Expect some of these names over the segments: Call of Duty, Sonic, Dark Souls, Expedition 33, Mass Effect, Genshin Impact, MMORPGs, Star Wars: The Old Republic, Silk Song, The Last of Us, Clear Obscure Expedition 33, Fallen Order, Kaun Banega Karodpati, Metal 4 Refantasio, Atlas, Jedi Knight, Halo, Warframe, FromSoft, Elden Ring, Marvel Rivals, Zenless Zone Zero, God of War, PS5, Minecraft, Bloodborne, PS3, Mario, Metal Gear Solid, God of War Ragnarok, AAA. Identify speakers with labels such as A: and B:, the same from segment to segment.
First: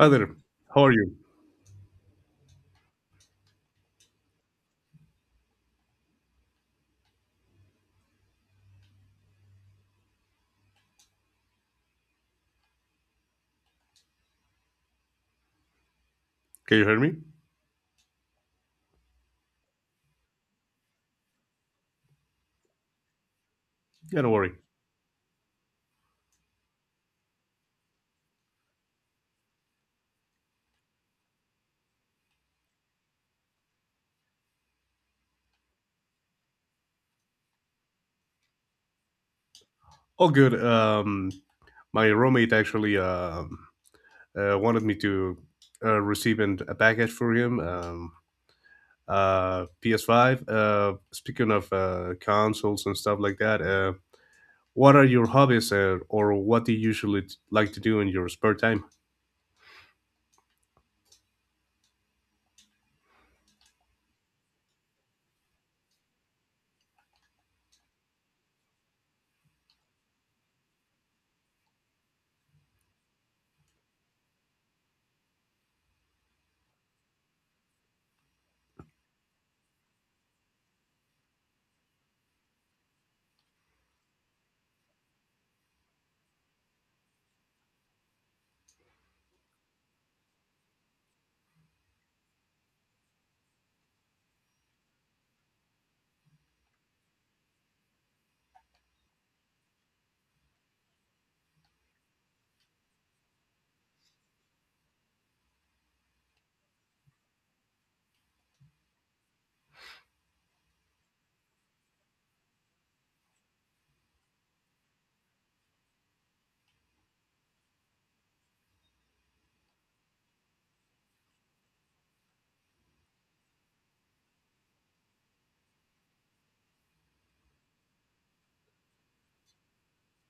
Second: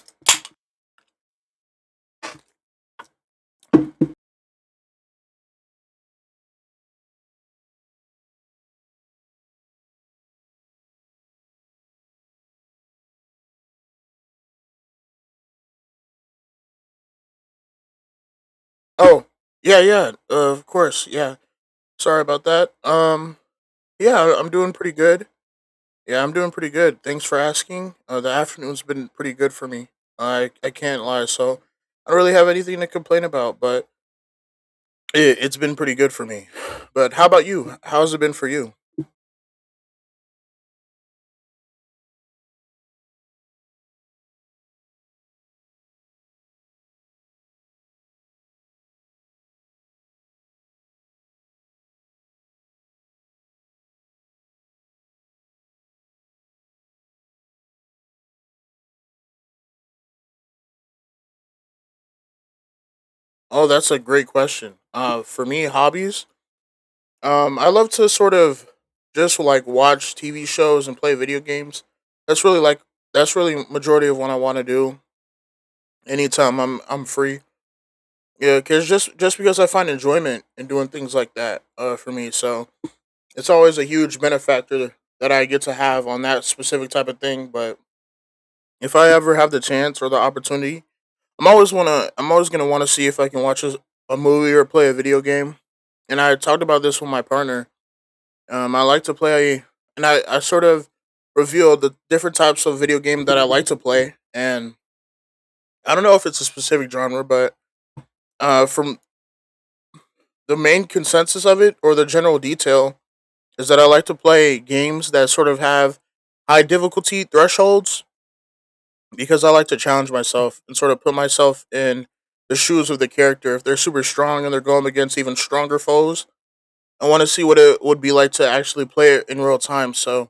A: Hi there. How are you? Can you hear me?
B: Oh, yeah, yeah, of course. Yeah. Sorry about that. Yeah,
A: Yeah, don't
B: I'm
A: worry.
B: doing pretty good. Yeah, I'm doing pretty good. Thanks for asking. The afternoon's been pretty good for me. I can't lie. So I don't really have anything to complain about, but it's been pretty good for me. But how about you? How's it been for you?
A: All good. My roommate actually wanted me to receive a package for him. PS5. Speaking of consoles and stuff like that, what are your hobbies or what do you usually like to do in your spare time?
B: Oh, that's a great question. For me, hobbies. I love to sort of just like watch TV shows and play video games. That's really like that's really majority of what I want to do anytime I'm free. Yeah, cause just because I find enjoyment in doing things like that, for me, so it's always a huge benefactor that I get to have on that specific type of thing. But if I ever have the chance or the opportunity, I'm always gonna want to see if I can watch a movie or play a video game. And I talked about this with my partner. I like to play, and I sort of revealed the different types of video game that I like to play, and I don't know if it's a specific genre, but from the main consensus of it or the general detail is that I like to play games that sort of have high difficulty thresholds because I like to challenge myself and sort of put myself in the shoes of the character. If they're super strong and they're going against even stronger foes, I want to see what it would be like to actually play it in real time. So,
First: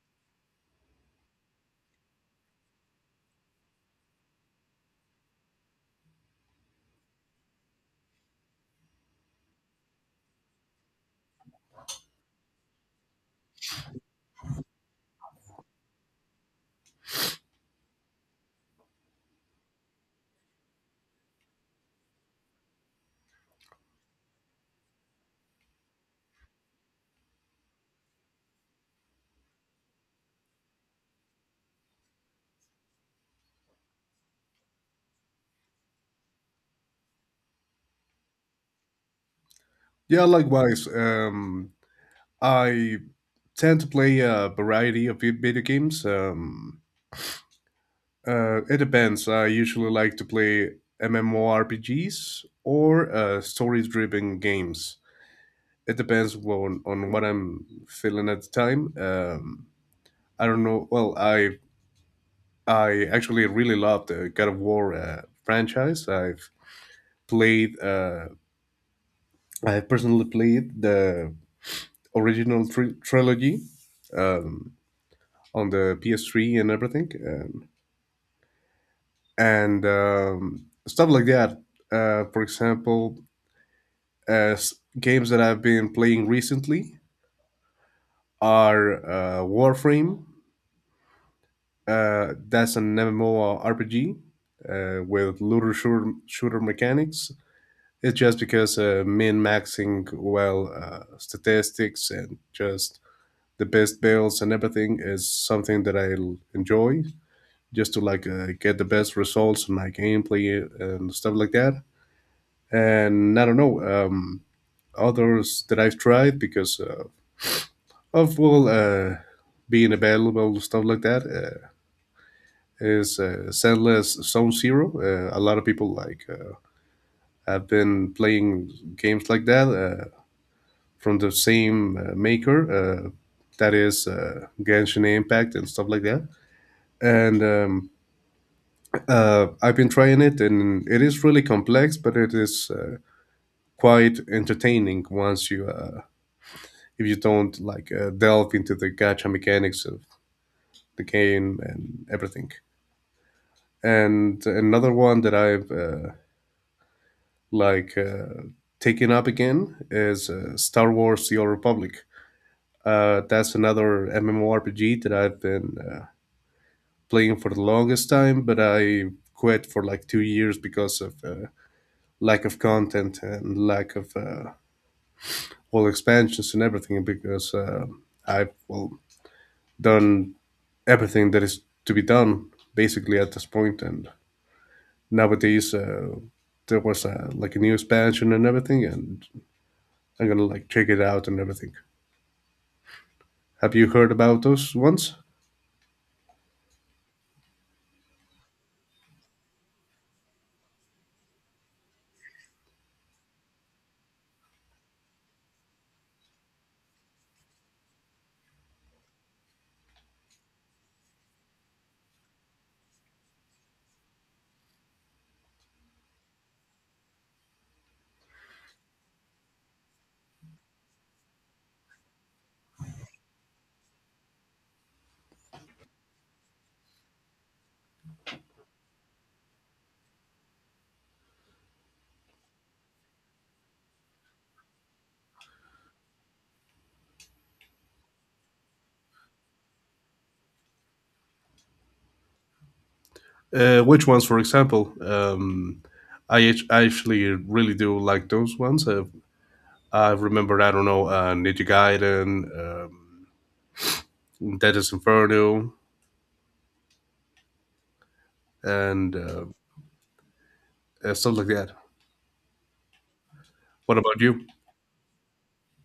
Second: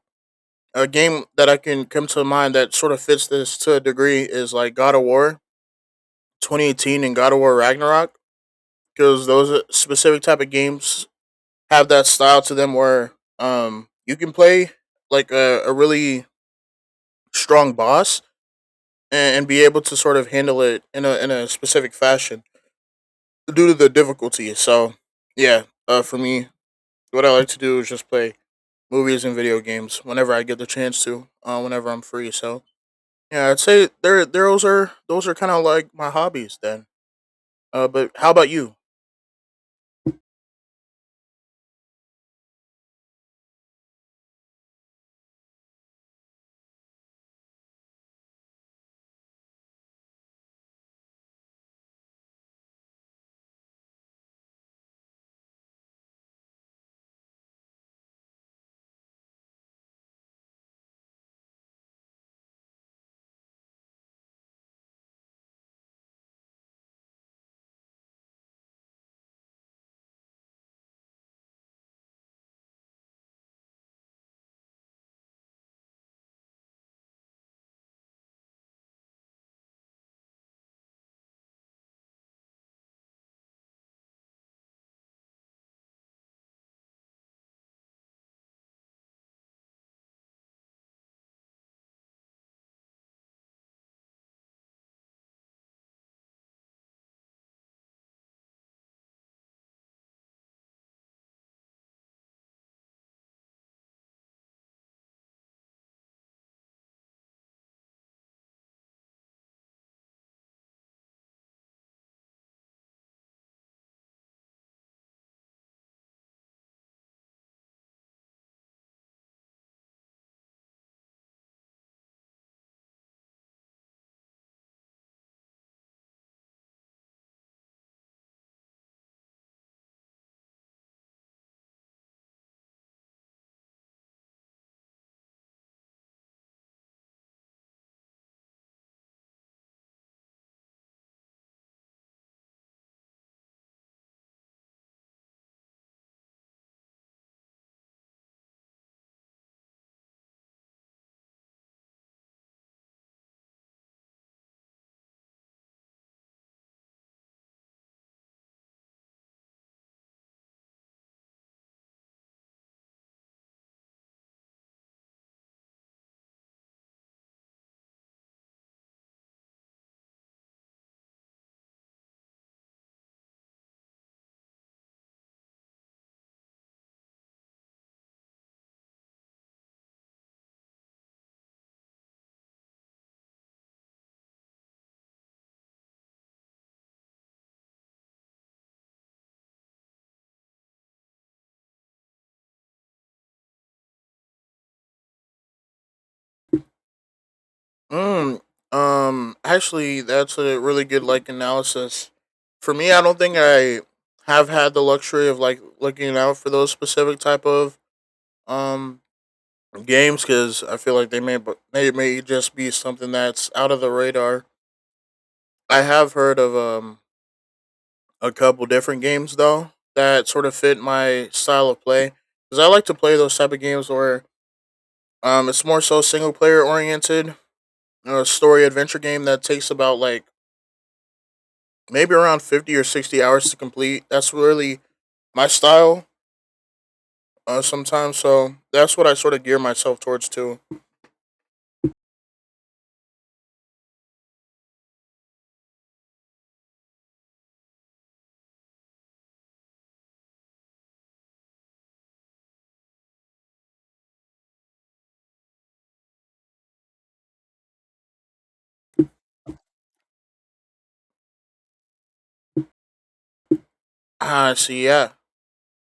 B: a game that I can come to mind that sort of fits this to a degree is like God of War 2018 and God of War Ragnarok, because those specific type of games have that style to them where you can play like a really strong boss, and be able to sort of handle it in a specific fashion due to the difficulty. So yeah, for me, what I like to do is just play movies and video games whenever I get the chance to, whenever I'm free. So yeah, I'd say there those are kind of like my hobbies then. But how about you?
A: Yeah, likewise. I tend to play a variety of video games. It depends. I usually like to play MMORPGs or story-driven games. It depends on what I'm feeling at the time. I don't know. Well, I actually really love the God of War franchise. I've played. I personally played the original trilogy, um, on the PS3 and everything, and stuff like that. Uh, for example, As games that I've been playing recently are Warframe. That's an MMORPG with looter shooter mechanics. It's just because min maxing well statistics and just the best builds and everything is something that I enjoy just to like get the best results in my gameplay and stuff like that. And I don't know, others that I've tried because of being available stuff like that is Zenless Zone Zero. A lot of people have been playing games like that from the same maker. Uh, that is Genshin Impact and stuff like that. And I've been trying it, and it is really complex, but it is quite entertaining once you if you don't like delve into the gacha mechanics of the game and everything. And another one that I've like uh, taken up again is Star Wars: The Old Republic. That's another MMORPG that I've been playing for the longest time, but I quit for like 2 years because of lack of content and lack of all expansions and everything. Because I've well done everything that is to be done basically at this point, and nowadays there was like a new expansion and everything, and I'm gonna like check it out and everything. Have you heard about those ones?
B: Mm, actually, that's a really good like analysis. For me, I don't think I have had the luxury of like looking out for those specific type of um games, because I feel like they may just be something that's out of the radar. I have heard of a couple different games though that sort of fit my style of play, because I like to play those type of games where it's more so single player oriented, a story adventure game that takes about like maybe around 50 or 60 hours to complete. That's really my style sometimes. So that's what I sort of gear myself towards too.
A: Which ones, for example? I actually really do like those ones. I remember, I don't know, Ninja Gaiden, um, Deadest Inferno, and stuff like that. What about you?
B: See, yeah.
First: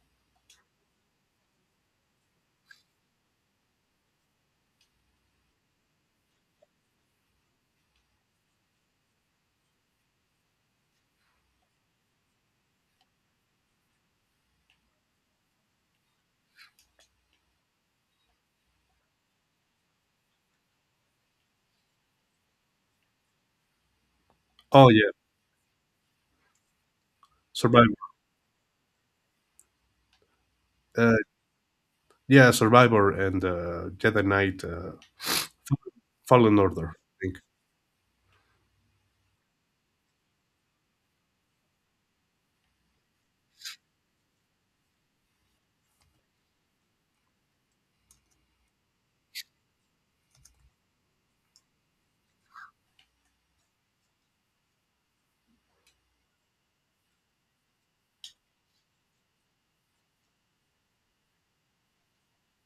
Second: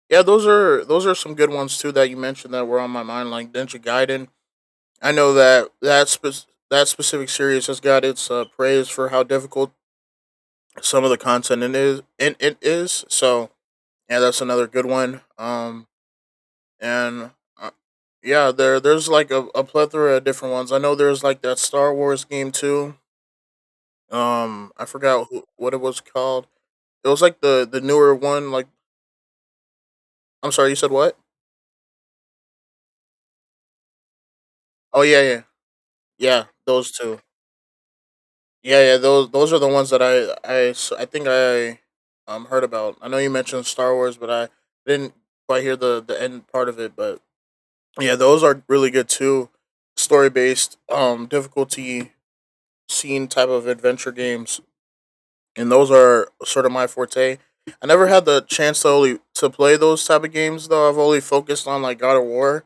B: Yeah, those are some good ones too that you mentioned that were on my mind, like Ninja Gaiden. I know that specific series has got its praise for how difficult some of the content it is. It is so yeah, that's another good one. And uh, yeah, there's like a plethora of different ones. I know there's like that Star Wars game too. I
A: Oh yeah,
B: forgot what it was called. It was like the
A: Survivor.
B: newer one. Like, I'm sorry, you said
A: Uh,
B: what?
A: yeah, Survivor and Jedi Knight,
B: Oh yeah, yeah, yeah.
A: Fallen Order,
B: Those
A: I
B: two.
A: think.
B: Yeah, yeah. Those are the ones that I think I heard about. I know you mentioned Star Wars, but I didn't quite hear the end part of it. But yeah, those are really good too. Story based, difficulty scene type of adventure games, and those are sort of my forte. I never had the chance to only to play those type of games though. I've only focused on like God of War,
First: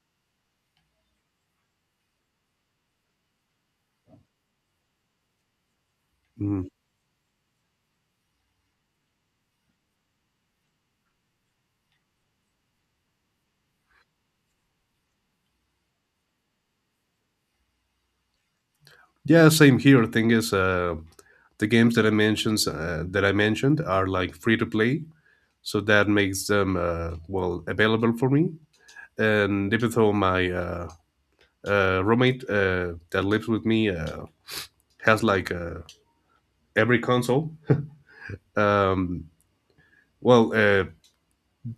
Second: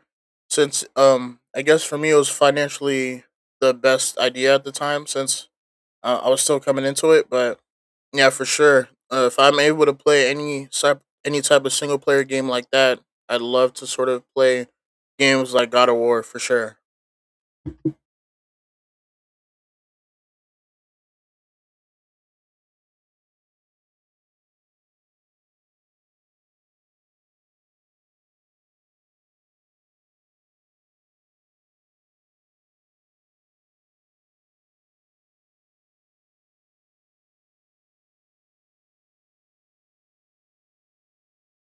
B: since I guess for me it was financially the best idea at the time since I was still
A: Mm-hmm.
B: coming into it. But yeah, for sure, if I'm able to play any type of single player game like that, I'd love to sort of play games like God of War for sure.
A: Yeah, same here. Thing is, the games that I mentioned are like free to play, so that makes them well available for me. And even though my roommate that lives with me has every console, um, well, uh,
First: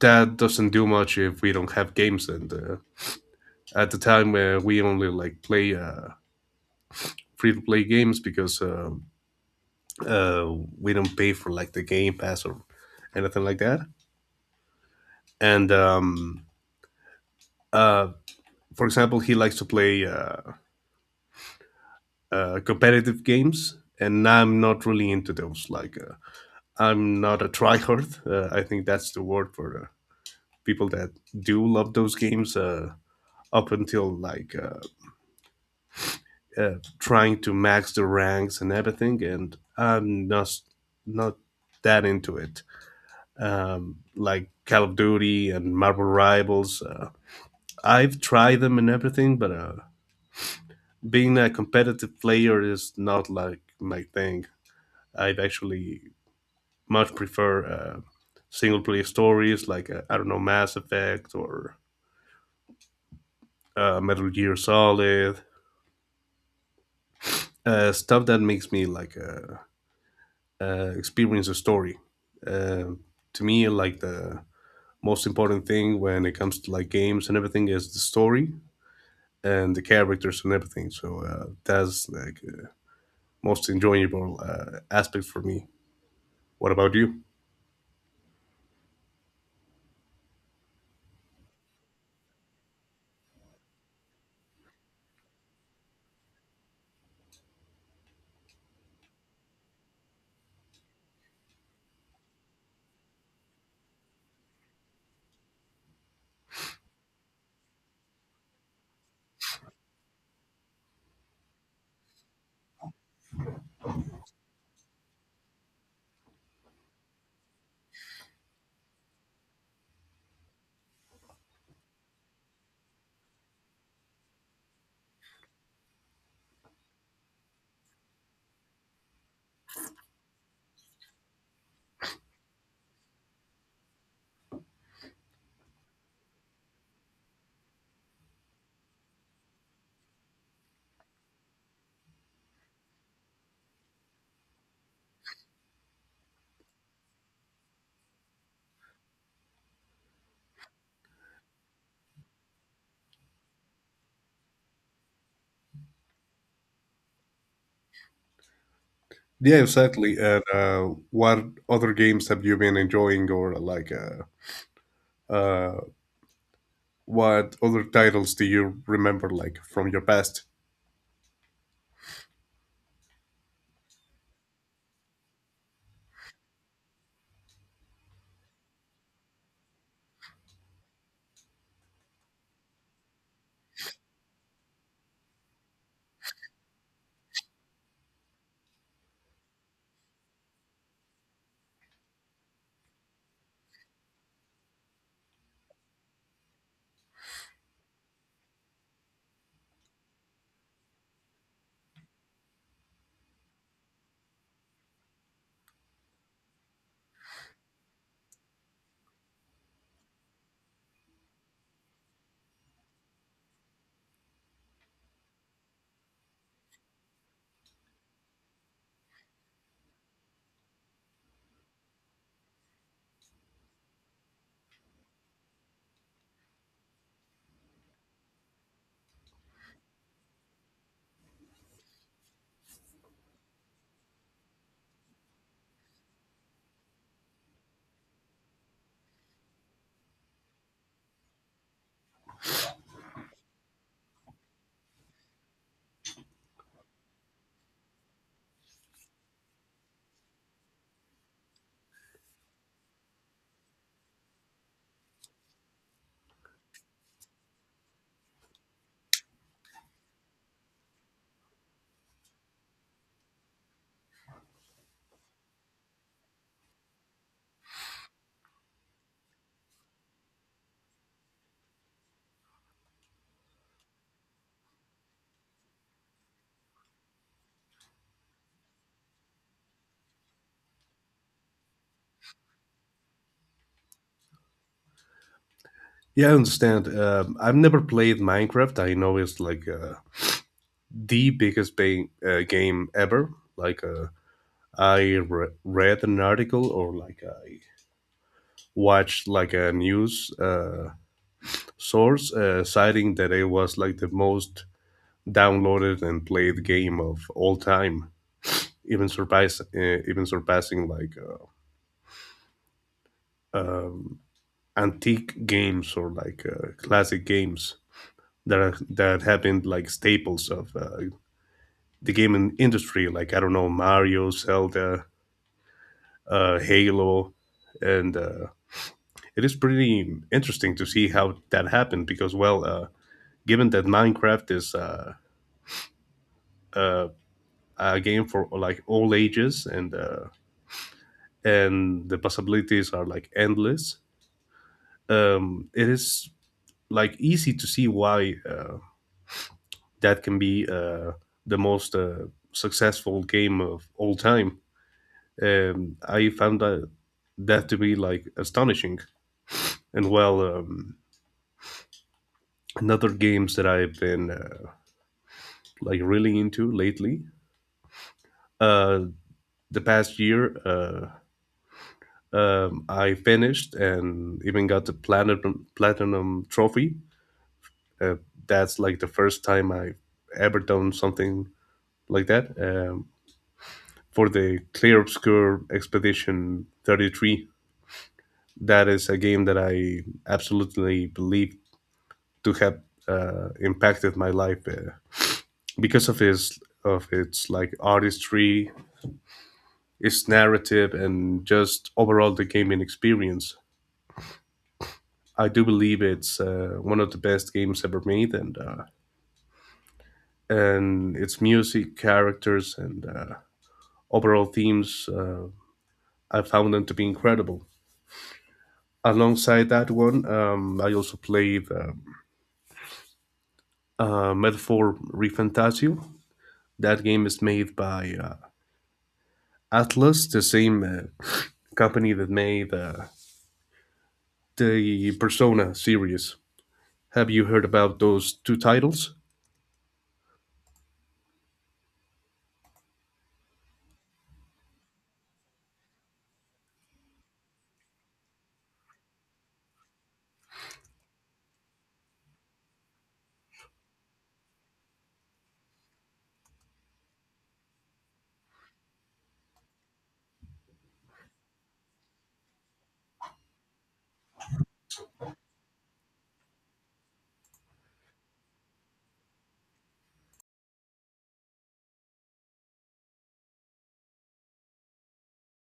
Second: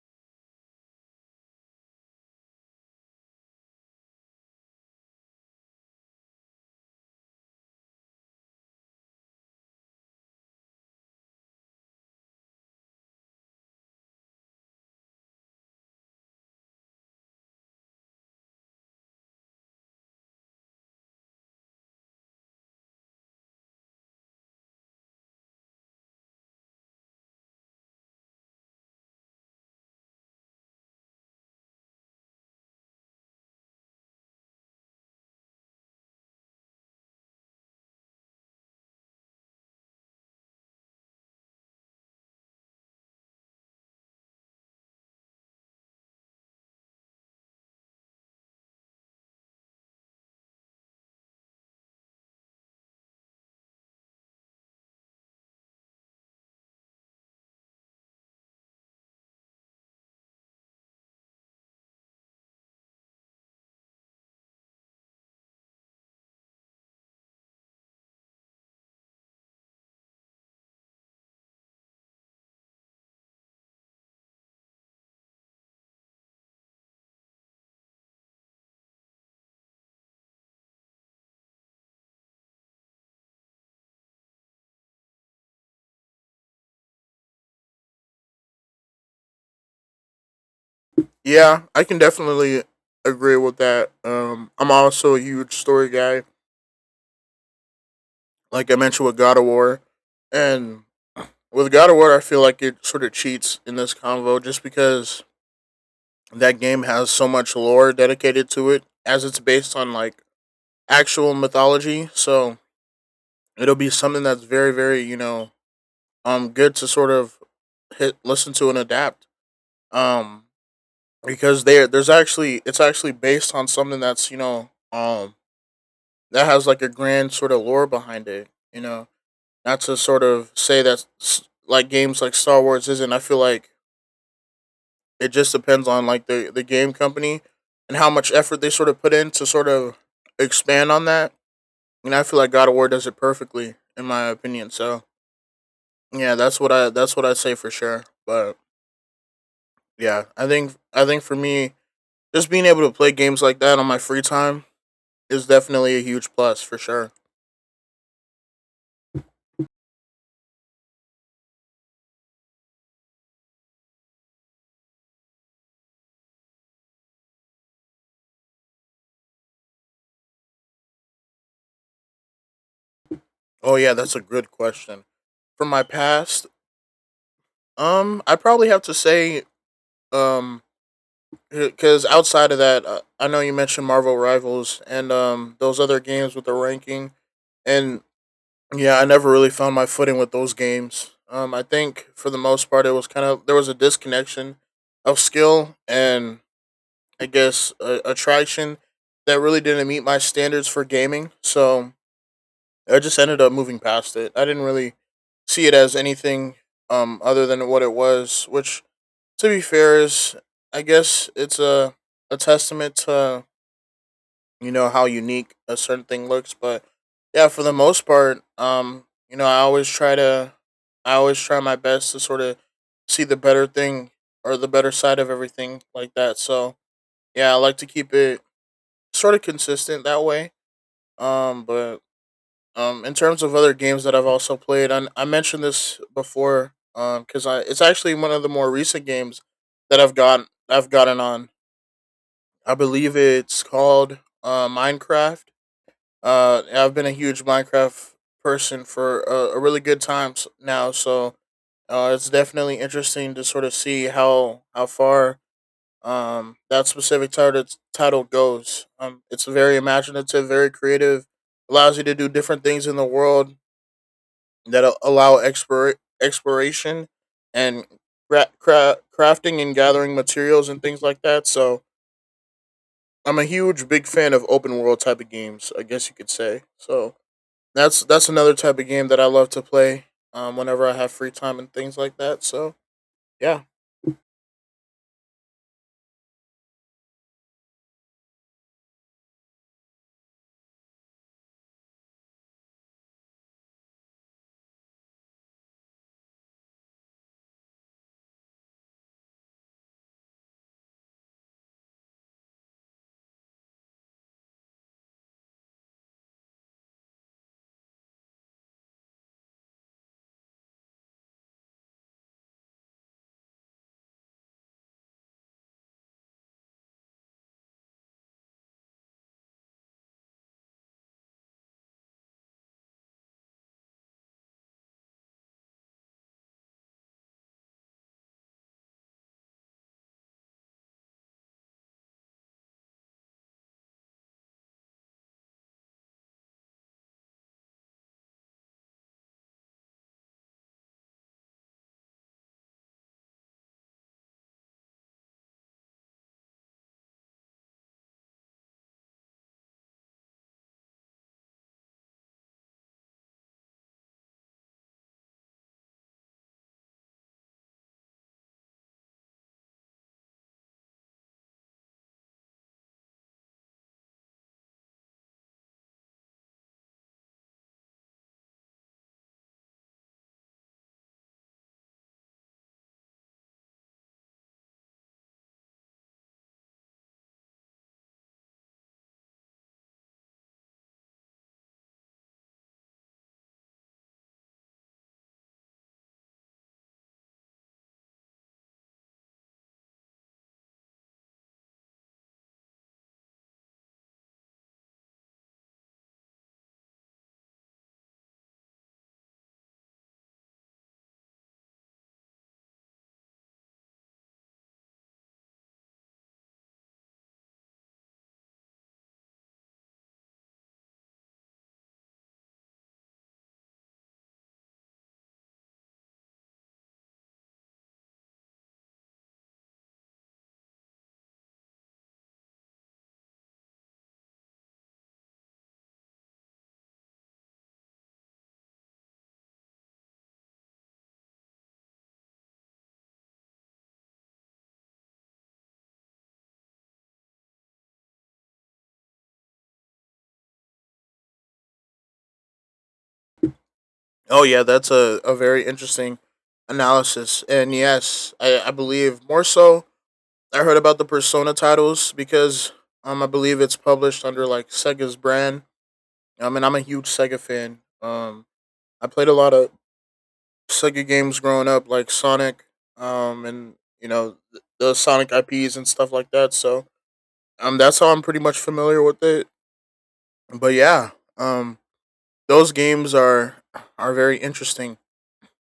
A: that doesn't do much if we don't have games. And at the time, we only like play. Free to play games because uh, we don't pay for like the game pass or anything like that, and uh, for example, he likes to play competitive games, and I'm not really into those. I'm not a tryhard. I think that's the word for people that do love those games. Up until like Trying to max the ranks and everything, and I'm not that into it. Like Call of Duty and Marvel Rivals, I've tried them and everything, but being a competitive player is not like my thing. I'd actually much prefer single player stories like, I don't know, Mass Effect or Metal Gear Solid, stuff that makes me experience a story. Uh, to me, like the most important thing when it comes to like games and everything is the story and the characters and everything. So that's like most enjoyable aspect for me. What about you?
B: Yeah, I can definitely agree with that. I'm also a huge story guy like I mentioned with God of War, and with God of War, I feel like it sort of cheats in this convo, just because that game has so much lore dedicated to it, as it's based on like actual mythology. So it'll be something that's very, very good to sort of hit listen to and adapt. Um, because there there's actually it's actually based on something that's that has like a grand sort of lore behind it. You know, not to sort of say like games like Star Wars isn't. I feel like it just depends on like the game company and how much effort they sort of put in to sort of expand on that. And I feel like God of War does it perfectly in my opinion. So yeah, that's what I say for sure. But yeah, I think for me, just being able to play games like that on my free time is definitely a huge plus for sure.
A: Yeah, exactly. And what other games have you been enjoying, or like, uh, what other titles do you remember, like from your past?
B: Oh yeah, that's a good question. From my past, I probably have to say um because outside of that, I know you mentioned Marvel Rivals and those other games with the ranking, and yeah, I never really found my footing with those games. I think for the most part, it was kind of there was a disconnection of skill and I guess attraction that really didn't meet my standards for gaming. So I just ended up moving past it. I didn't really see it as anything other than what it was, which to be fair is I guess it's a testament to how unique a certain thing looks. But yeah, for the most part, you know, I always try to, I always try my best to sort of see the better thing or the better side of everything like that. So yeah, I like to keep it sort of consistent that way. But in terms of other games that I've also played, I mentioned this before, because I it's actually one of the more recent games that I've gotten on. I believe it's called Minecraft. I've been a huge Minecraft person for a really good time now, so it's definitely interesting to sort of see how far that specific title goes. It's very imaginative, very creative, allows you to do different things in the world that exploration and crafting and gathering materials and things like that. So I'm a huge big fan of open world type of games, I guess you could say. So that's another type of game that I love to play. Whenever I have free time and things like that. So yeah.
A: Yeah, I understand. I've never played Minecraft. I know it's like the biggest game ever. Like, uh, read an article, or like I watched like a news source citing that it was like the most downloaded and played game of all time, even surpass uh, even surpassing um, antique games or classic games that have been like staples of the gaming industry. Like, I don't know, Mario, Zelda, Halo, and it is pretty interesting to see how that happened because given that Minecraft is uh, a game for like all ages, and the possibilities are like endless, it is like easy to see why that can be the most successful game of all time. I found that to be like astonishing. And well, another games that I've been like really into lately. Uh, the past year, I finished and even got the platinum trophy. Uh, that's like the first time I ever done something like that. For the Clear Obscure Expedition 33. That is a game that I absolutely believe to have impacted my life because of its like artistry, its narrative, and just overall the gaming experience. I do believe it's one of the best games ever made, and its music, characters, and overall themes. I found them to be incredible. Alongside that one, I also played Metal 4 Refantasio. That game is made by Atlas, the same company that made the Persona series. Have you heard about those two titles?
B: Oh yeah, that's a very interesting analysis. And yes, I believe more so I heard about the Persona titles because I believe it's published under like Sega's brand. I mean I'm a huge Sega fan. I played a lot of Sega games growing up, like Sonic, and you know the Sonic IPs and stuff like that. So that's how I'm pretty much familiar with it. But yeah, um, those games are very interesting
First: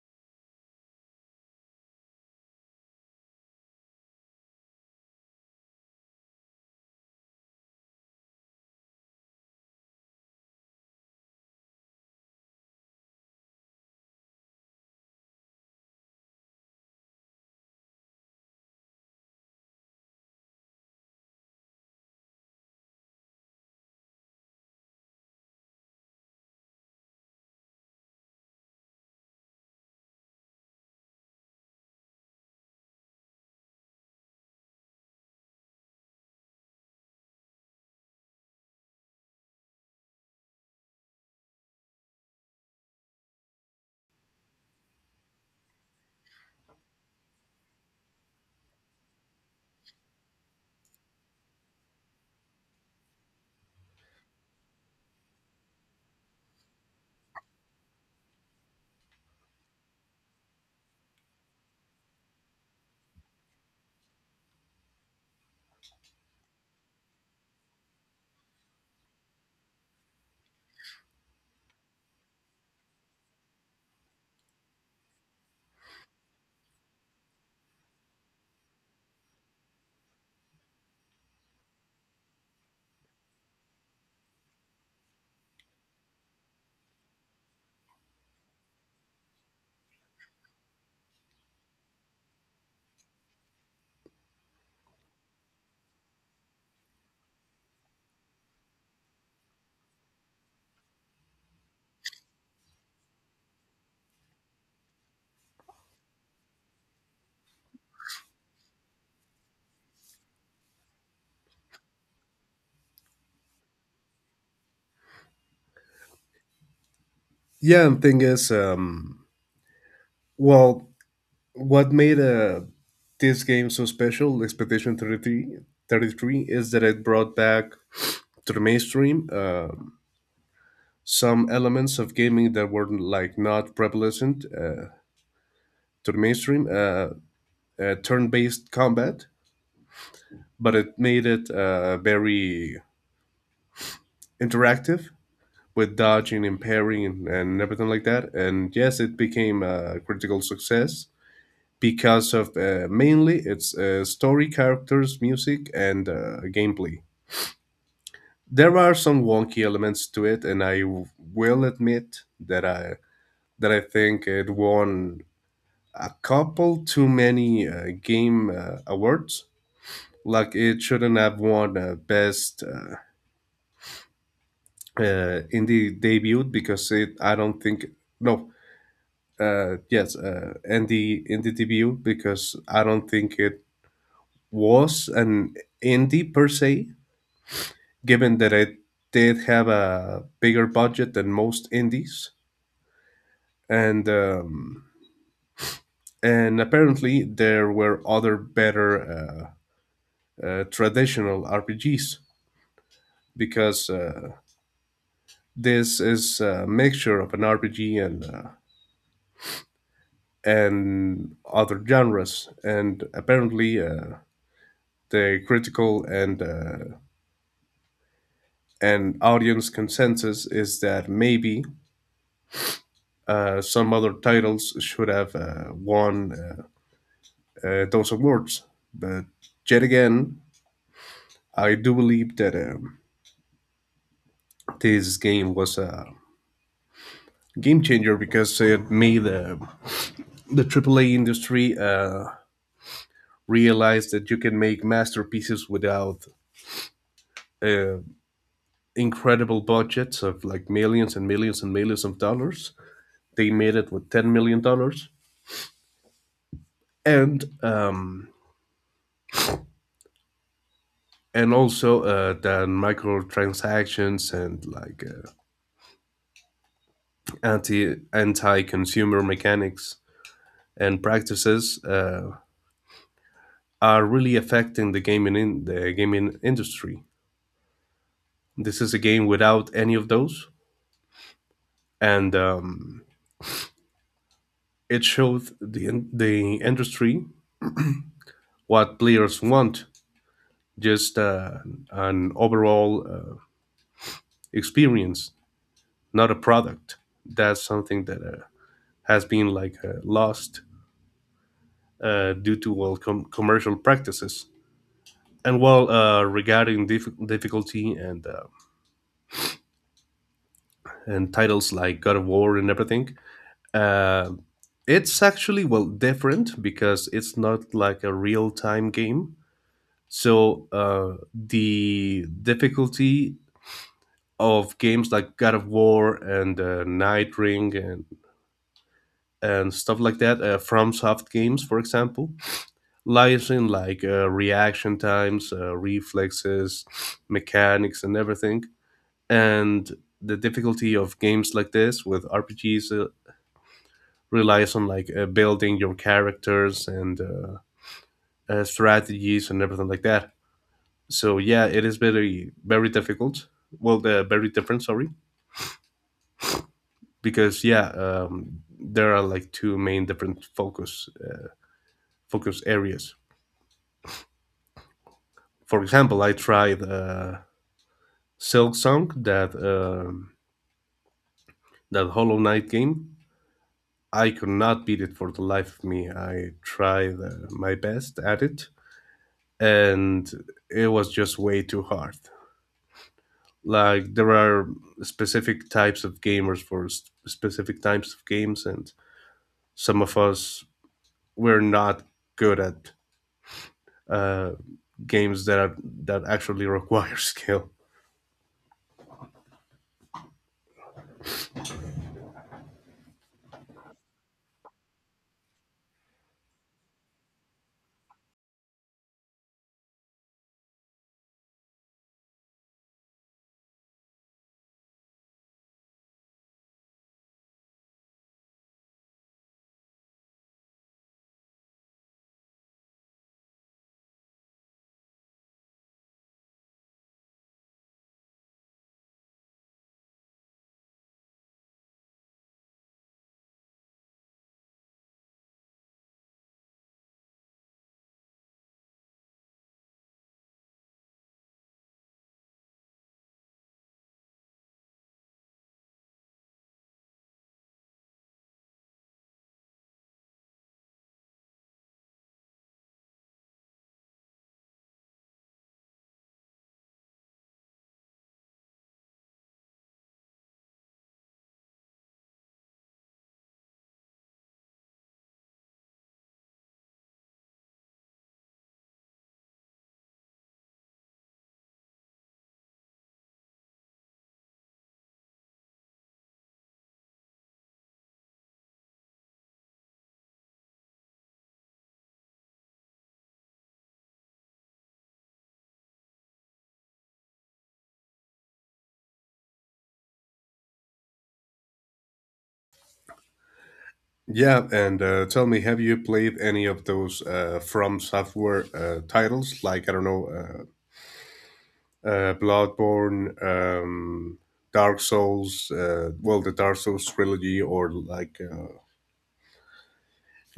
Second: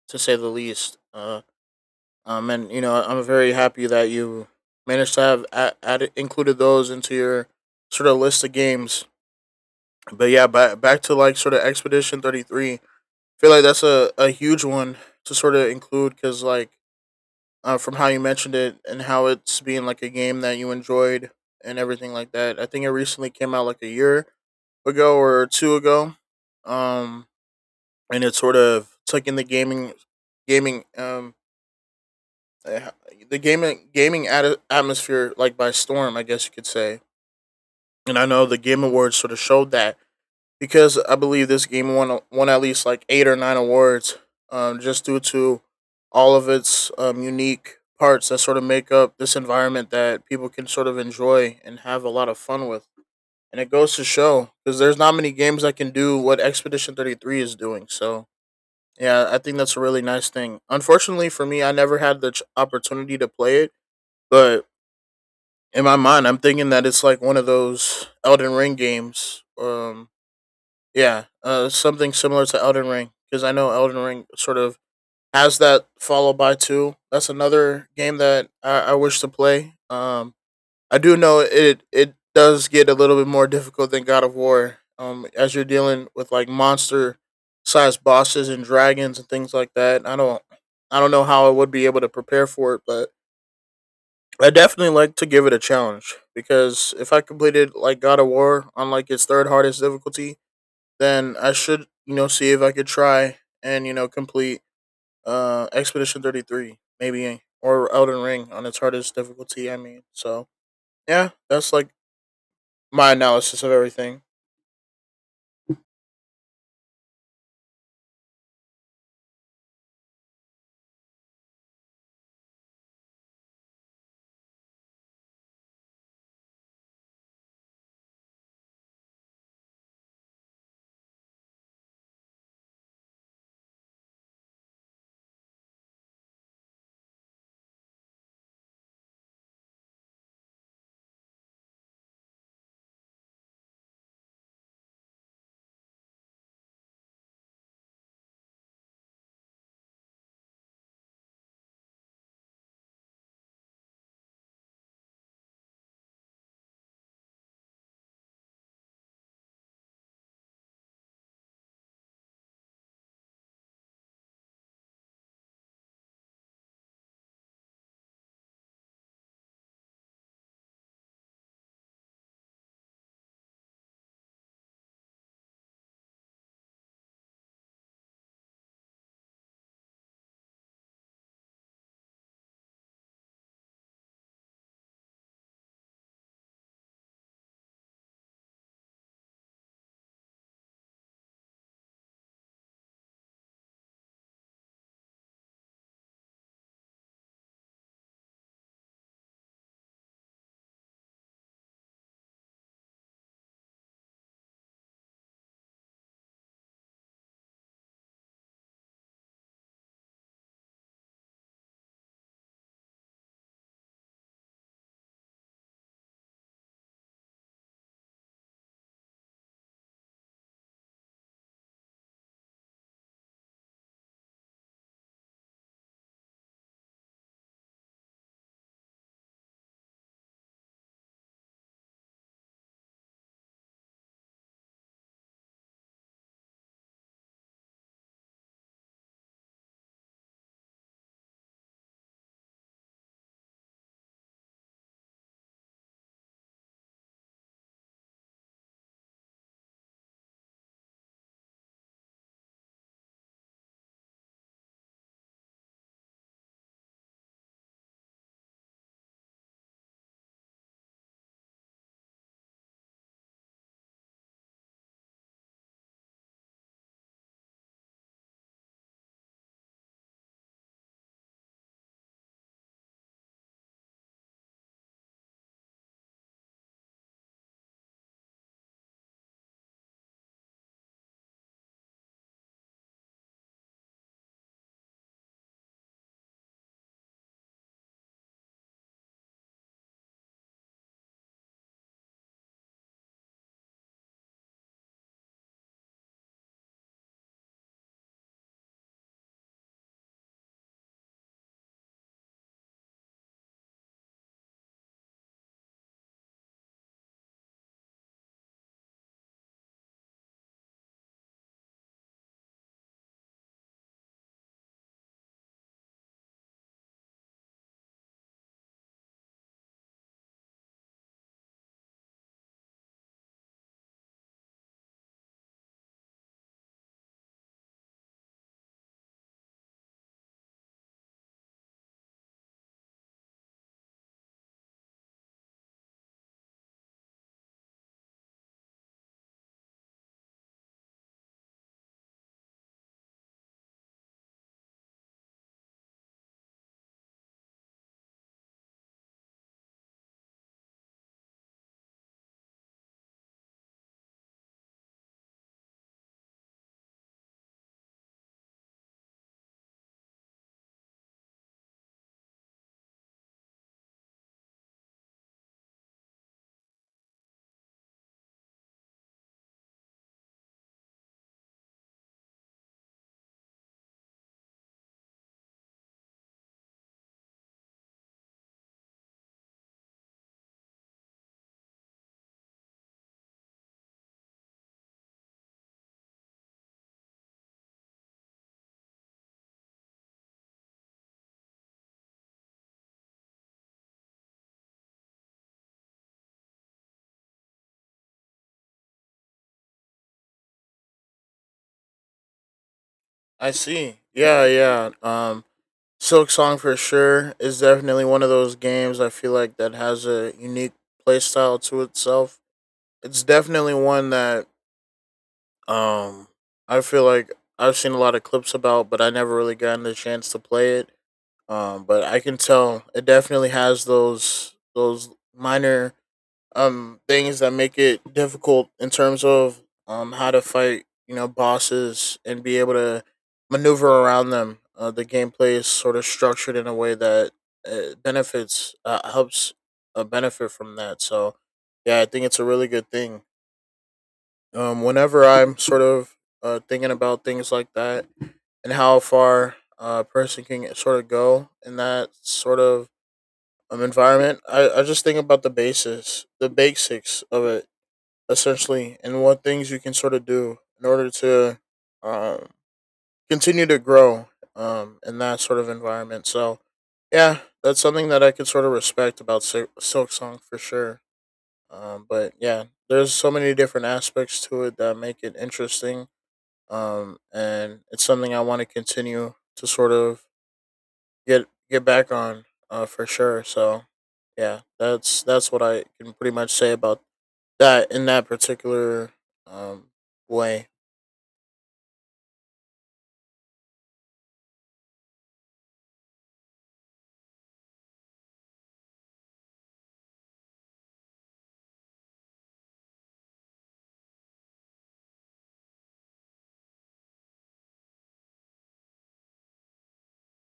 B: to say the least. And you know, I'm very happy that you managed to included those into your sort of list of games. But yeah, back to like sort of Expedition 33. I feel like that's a huge one to sort of include, because like from how you mentioned it and how it's being like a game that you enjoyed and everything like that. I think it recently came out like a year ago or two ago. Um, and it sort of took in gaming um uh, the gaming atmosphere like by storm, I guess you could say. And I know the Game Awards sort of showed that, because I believe this game won at least like 8 or 9 awards, just due to all of its unique parts that sort of make up this environment that people can sort of enjoy and have a lot of fun with. And it goes to show, because there's not many games that can do what Expedition 33 is doing. So yeah, I think that's a really nice thing. Unfortunately for me, I never had the opportunity to play it, but in my mind, I'm thinking that it's like one of those Elden Ring games. Yeah, Something similar to Elden Ring, because I know Elden Ring sort of has that followed by two. That's another game that I wish to play. I do know it does get a little bit more difficult than God of War. As you're dealing with like monster sized bosses and dragons and things like that. I don't know how I would be able to prepare for it, but I definitely like to give it a challenge, because if I completed like God of War on like its third hardest difficulty, then I should, you know, see if I could try and, you know, complete Expedition 33 maybe, or Elden Ring on its hardest difficulty, I mean. So, yeah, that's like my analysis of everything.
A: Yeah, and thing is, well, what made this game so special, Expedition Thirty Three, is that it brought back to the mainstream some elements of gaming that were like not prevalent to the mainstream. Turn-based combat, but it made it very interactive with dodging and parrying and everything like that. And yes, it became a critical success because of mainly its story, characters, music, and gameplay. There are some wonky elements to it, and will admit that I think it won a couple too many game awards. Like it shouldn't have won best indie debut because it. I don't think no. Yes, indie debut because I don't think it was an indie per se. Given that it did have a bigger budget than most indies, and um, and apparently there were other better traditional RPGs because this is a mixture of an RPG and other genres, and apparently the critical and audience consensus is that maybe some other titles should have won those awards, but yet again, I do believe that this game was a game changer because it made the AAA industry realized that you can make masterpieces without uh, incredible budgets of like millions and millions and millions of dollars. They made it with $10 million, and and also that microtransactions and anti consumer mechanics and practices are really affecting the gaming industry. This is a game without any of those, and it showed the industry what players want, just an overall experience, not a product. That's something that has been like lost due to well commercial practices. And well, regarding difficulty and titles like God of War and everything, uh, it's actually well different because it's not like a real time game. So the difficulty of games like God of War and Night Ring and stuff like that, from soft games, for example, lies in like reaction times, reflexes, mechanics, and everything. And the difficulty of games like this with RPGs relies on like building your characters and strategies and everything like that. So yeah, it is very very difficult. Well, very different. Sorry because yeah, there are like two main different focus areas. For example, I tried Silk Song, that Hollow Knight game. I could not beat it for the life of me. I tried my best at it, and it was just way too hard. Like, there are specific types of gamers for specific types of games, and some of us we're not good at uh, games that actually require skill.
B: I see. Yeah, yeah. Silk Song for sure is definitely one of those games, I feel like, that has a unique playstyle to itself. It's definitely one that um I feel like I've seen a lot of clips about, but I never really gotten the chance to play it. But I can tell it definitely has those minor things that make it difficult in terms of how to fight, you know, bosses, and be able to maneuver around them. The gameplay is sort of structured in a way that uh, benefits uh, helps benefit from that. So yeah, I think it's a really good thing. Whenever I'm sort of thinking about things like that and how far a person can sort of go in that sort of environment, I just think about the basis, the basics of it essentially, and what things you can sort of do in order to um, continue to grow in that sort of environment. So, yeah, that's something that I could sort of respect about Silk Song for sure. But yeah, there's so many different aspects to it that make it interesting, and it's something I want to continue to sort of get back on for sure. So, yeah, that's what I can pretty much say about that in that particular um way?
A: Yeah, and tell me, have you played any of those From Software titles? Like I don't know, Bloodborne, Dark Souls, well, the Dark Souls trilogy, or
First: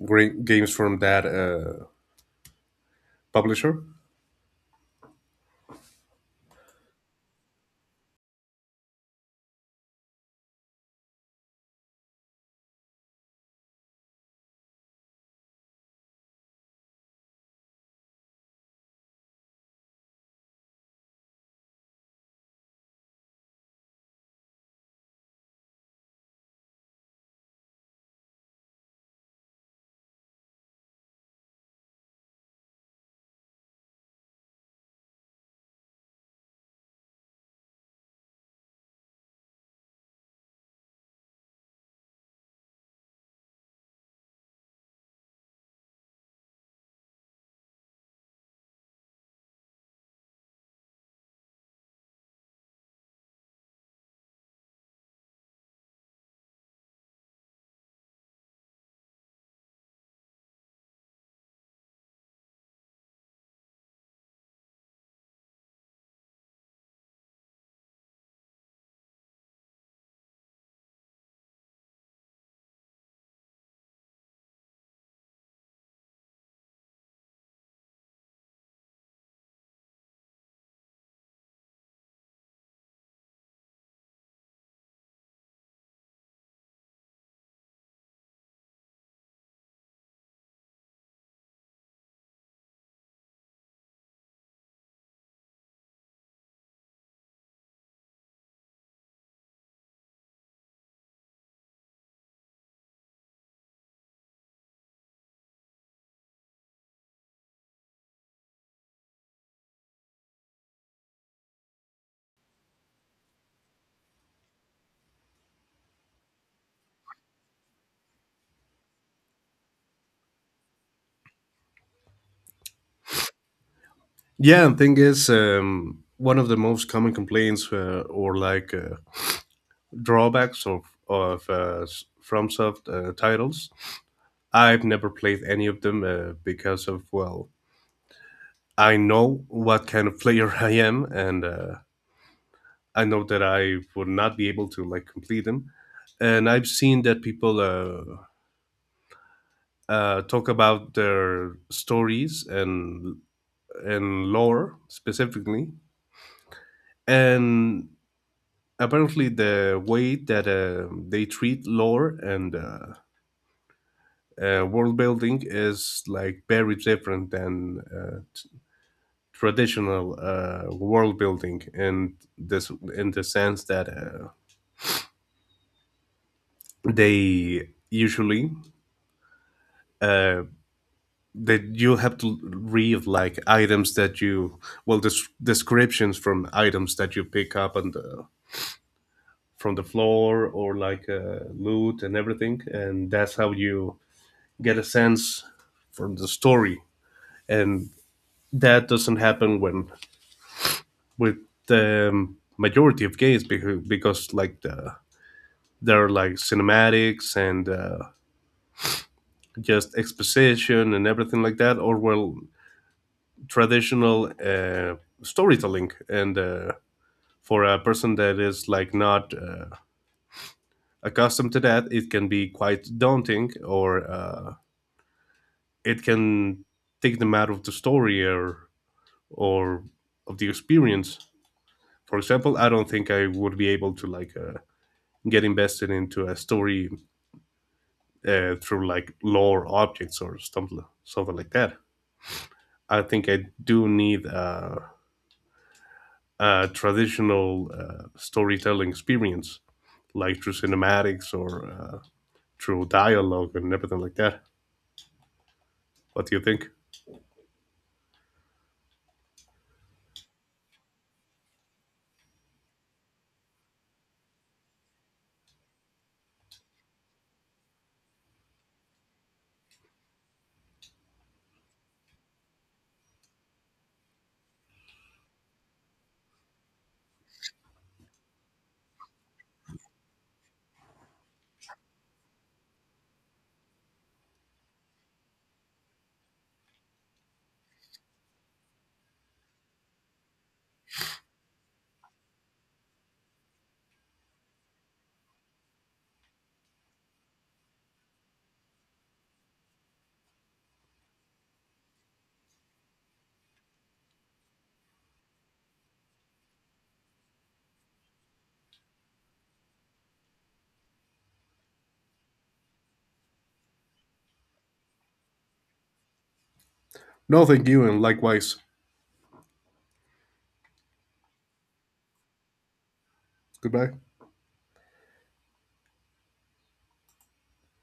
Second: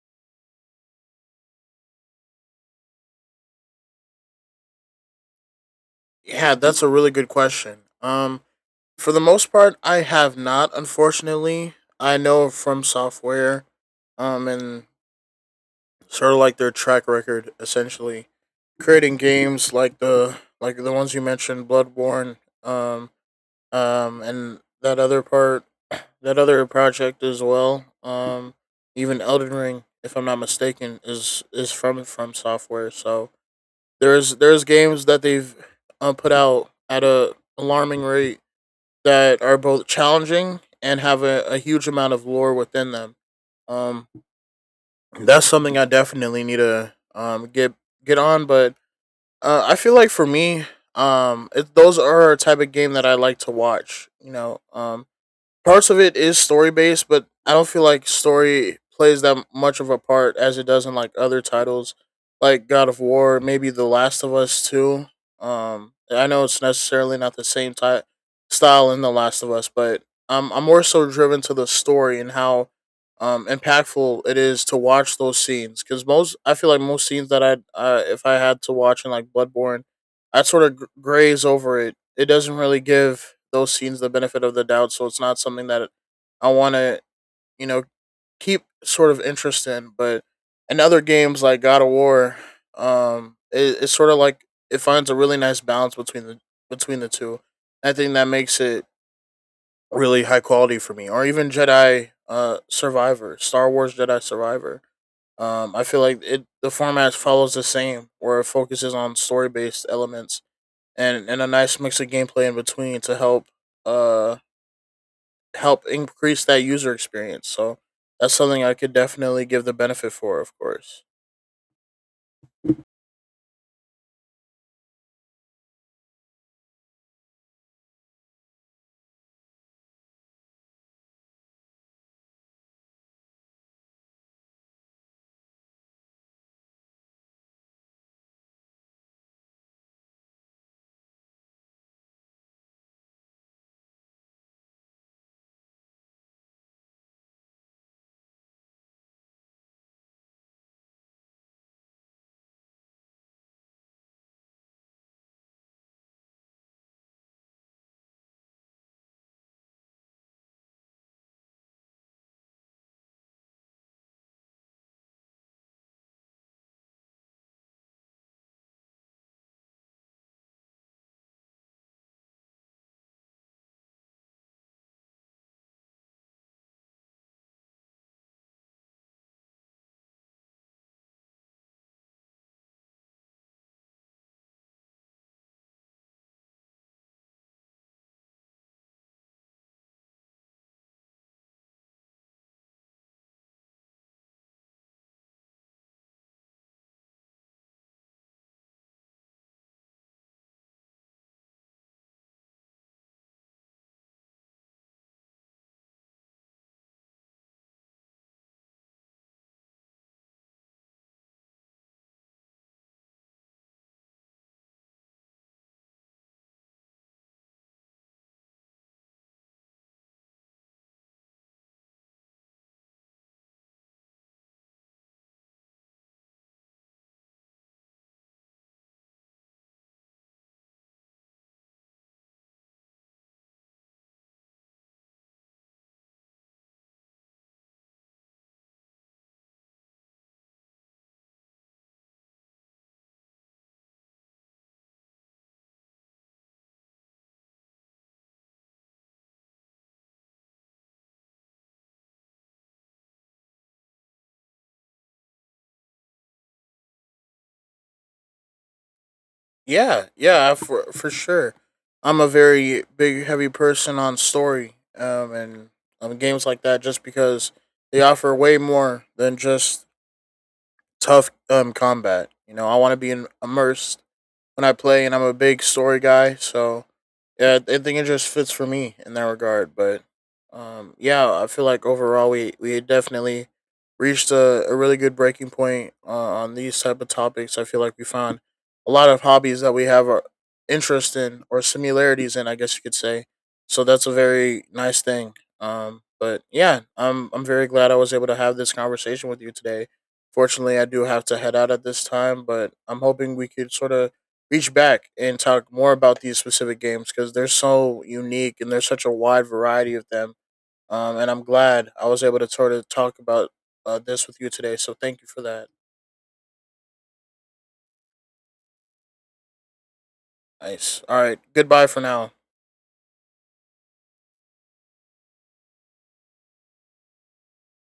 A: great games from that publisher.
B: Yeah, that's a really good question. For the most part I have not, unfortunately. I know from software and sort of like their track record, essentially creating games like the ones you mentioned: Bloodborne, um and that other part, that other project as well. Um, even Elden Ring, if I'm not mistaken, is from software. So there's games that they've put out at a alarming rate that are both challenging and have a huge amount of lore within them. Um, that's something I definitely need to get on. But I feel like for me, it, those are a type of game that I like to watch. You know, parts of it is story based, but I don't feel like story plays that much of a part as it does in like other titles, like God of War, maybe The Last of Us too. I know it's necessarily not the same type style in The Last of Us, but I'm more so driven to the story and how impactful it is to watch those scenes, because most I feel like most scenes that I if I had to watch in like Bloodborne, I sort of graze over it. It doesn't really give those scenes the benefit of the doubt, so it's not something that I want to, you know, keep sort of interest in. But in other games like God of War, it, it's sort of like it finds a really nice balance between the two. I think that makes it really high quality for me. Or even Jedi Survivor, Star Wars Jedi Survivor. I feel like it the format follows the same, where it focuses on story based elements and a nice mix of gameplay in between to help uh help increase that user experience. So that's something I could definitely give the benefit for, of course.
A: Yeah, and thing is, one of the most common complaints or drawbacks of FromSoft titles. I've never played any of them because of well, I know what kind of player I am, and I know that I would not be able to like complete them. And I've seen that people talk about their stories and lore specifically, and apparently the way that they treat lore and world building is like very different than traditional world building in this in the sense that they usually uh, that you have to read like items that you descriptions from items that you pick up on the from the floor or loot and everything, and that's how you get a sense from the story, and that doesn't happen when with the majority of games because like there are like cinematics and just exposition and everything like that, or well, traditional storytelling. And for a person that is like not accustomed to that, it can be quite daunting, or it can take them out of the story or of the experience. For example, I don't think I would be able to like get invested into a story through like lore objects or something like that. I think I do need a traditional storytelling experience, like through cinematics or through dialogue and everything like that. What do you think?
B: Yeah, yeah, for sure. I'm a very big heavy person on story and games like that, just because they offer way more than just tough combat. You know, I want to be in, immersed when I play, and I'm a big story guy. So yeah, I think it just fits for me in that regard. But yeah, I feel like overall we definitely reached a really good breaking point on these type of topics. I feel like we found a lot of hobbies that we have our interest in, or similarities in, I guess you could say. So that's a very nice thing. But yeah, I'm very glad I was able to have this conversation with you today. Fortunately, I do have to head out at this time, but I'm hoping we could sort of reach back and talk more about these specific games, because they're so unique and there's such a wide variety of them. And I'm glad I was able to sort of talk about this with you today. So thank you for that.
A: No, thank you, and likewise.
B: Nice. All right. Goodbye for now.
A: Goodbye.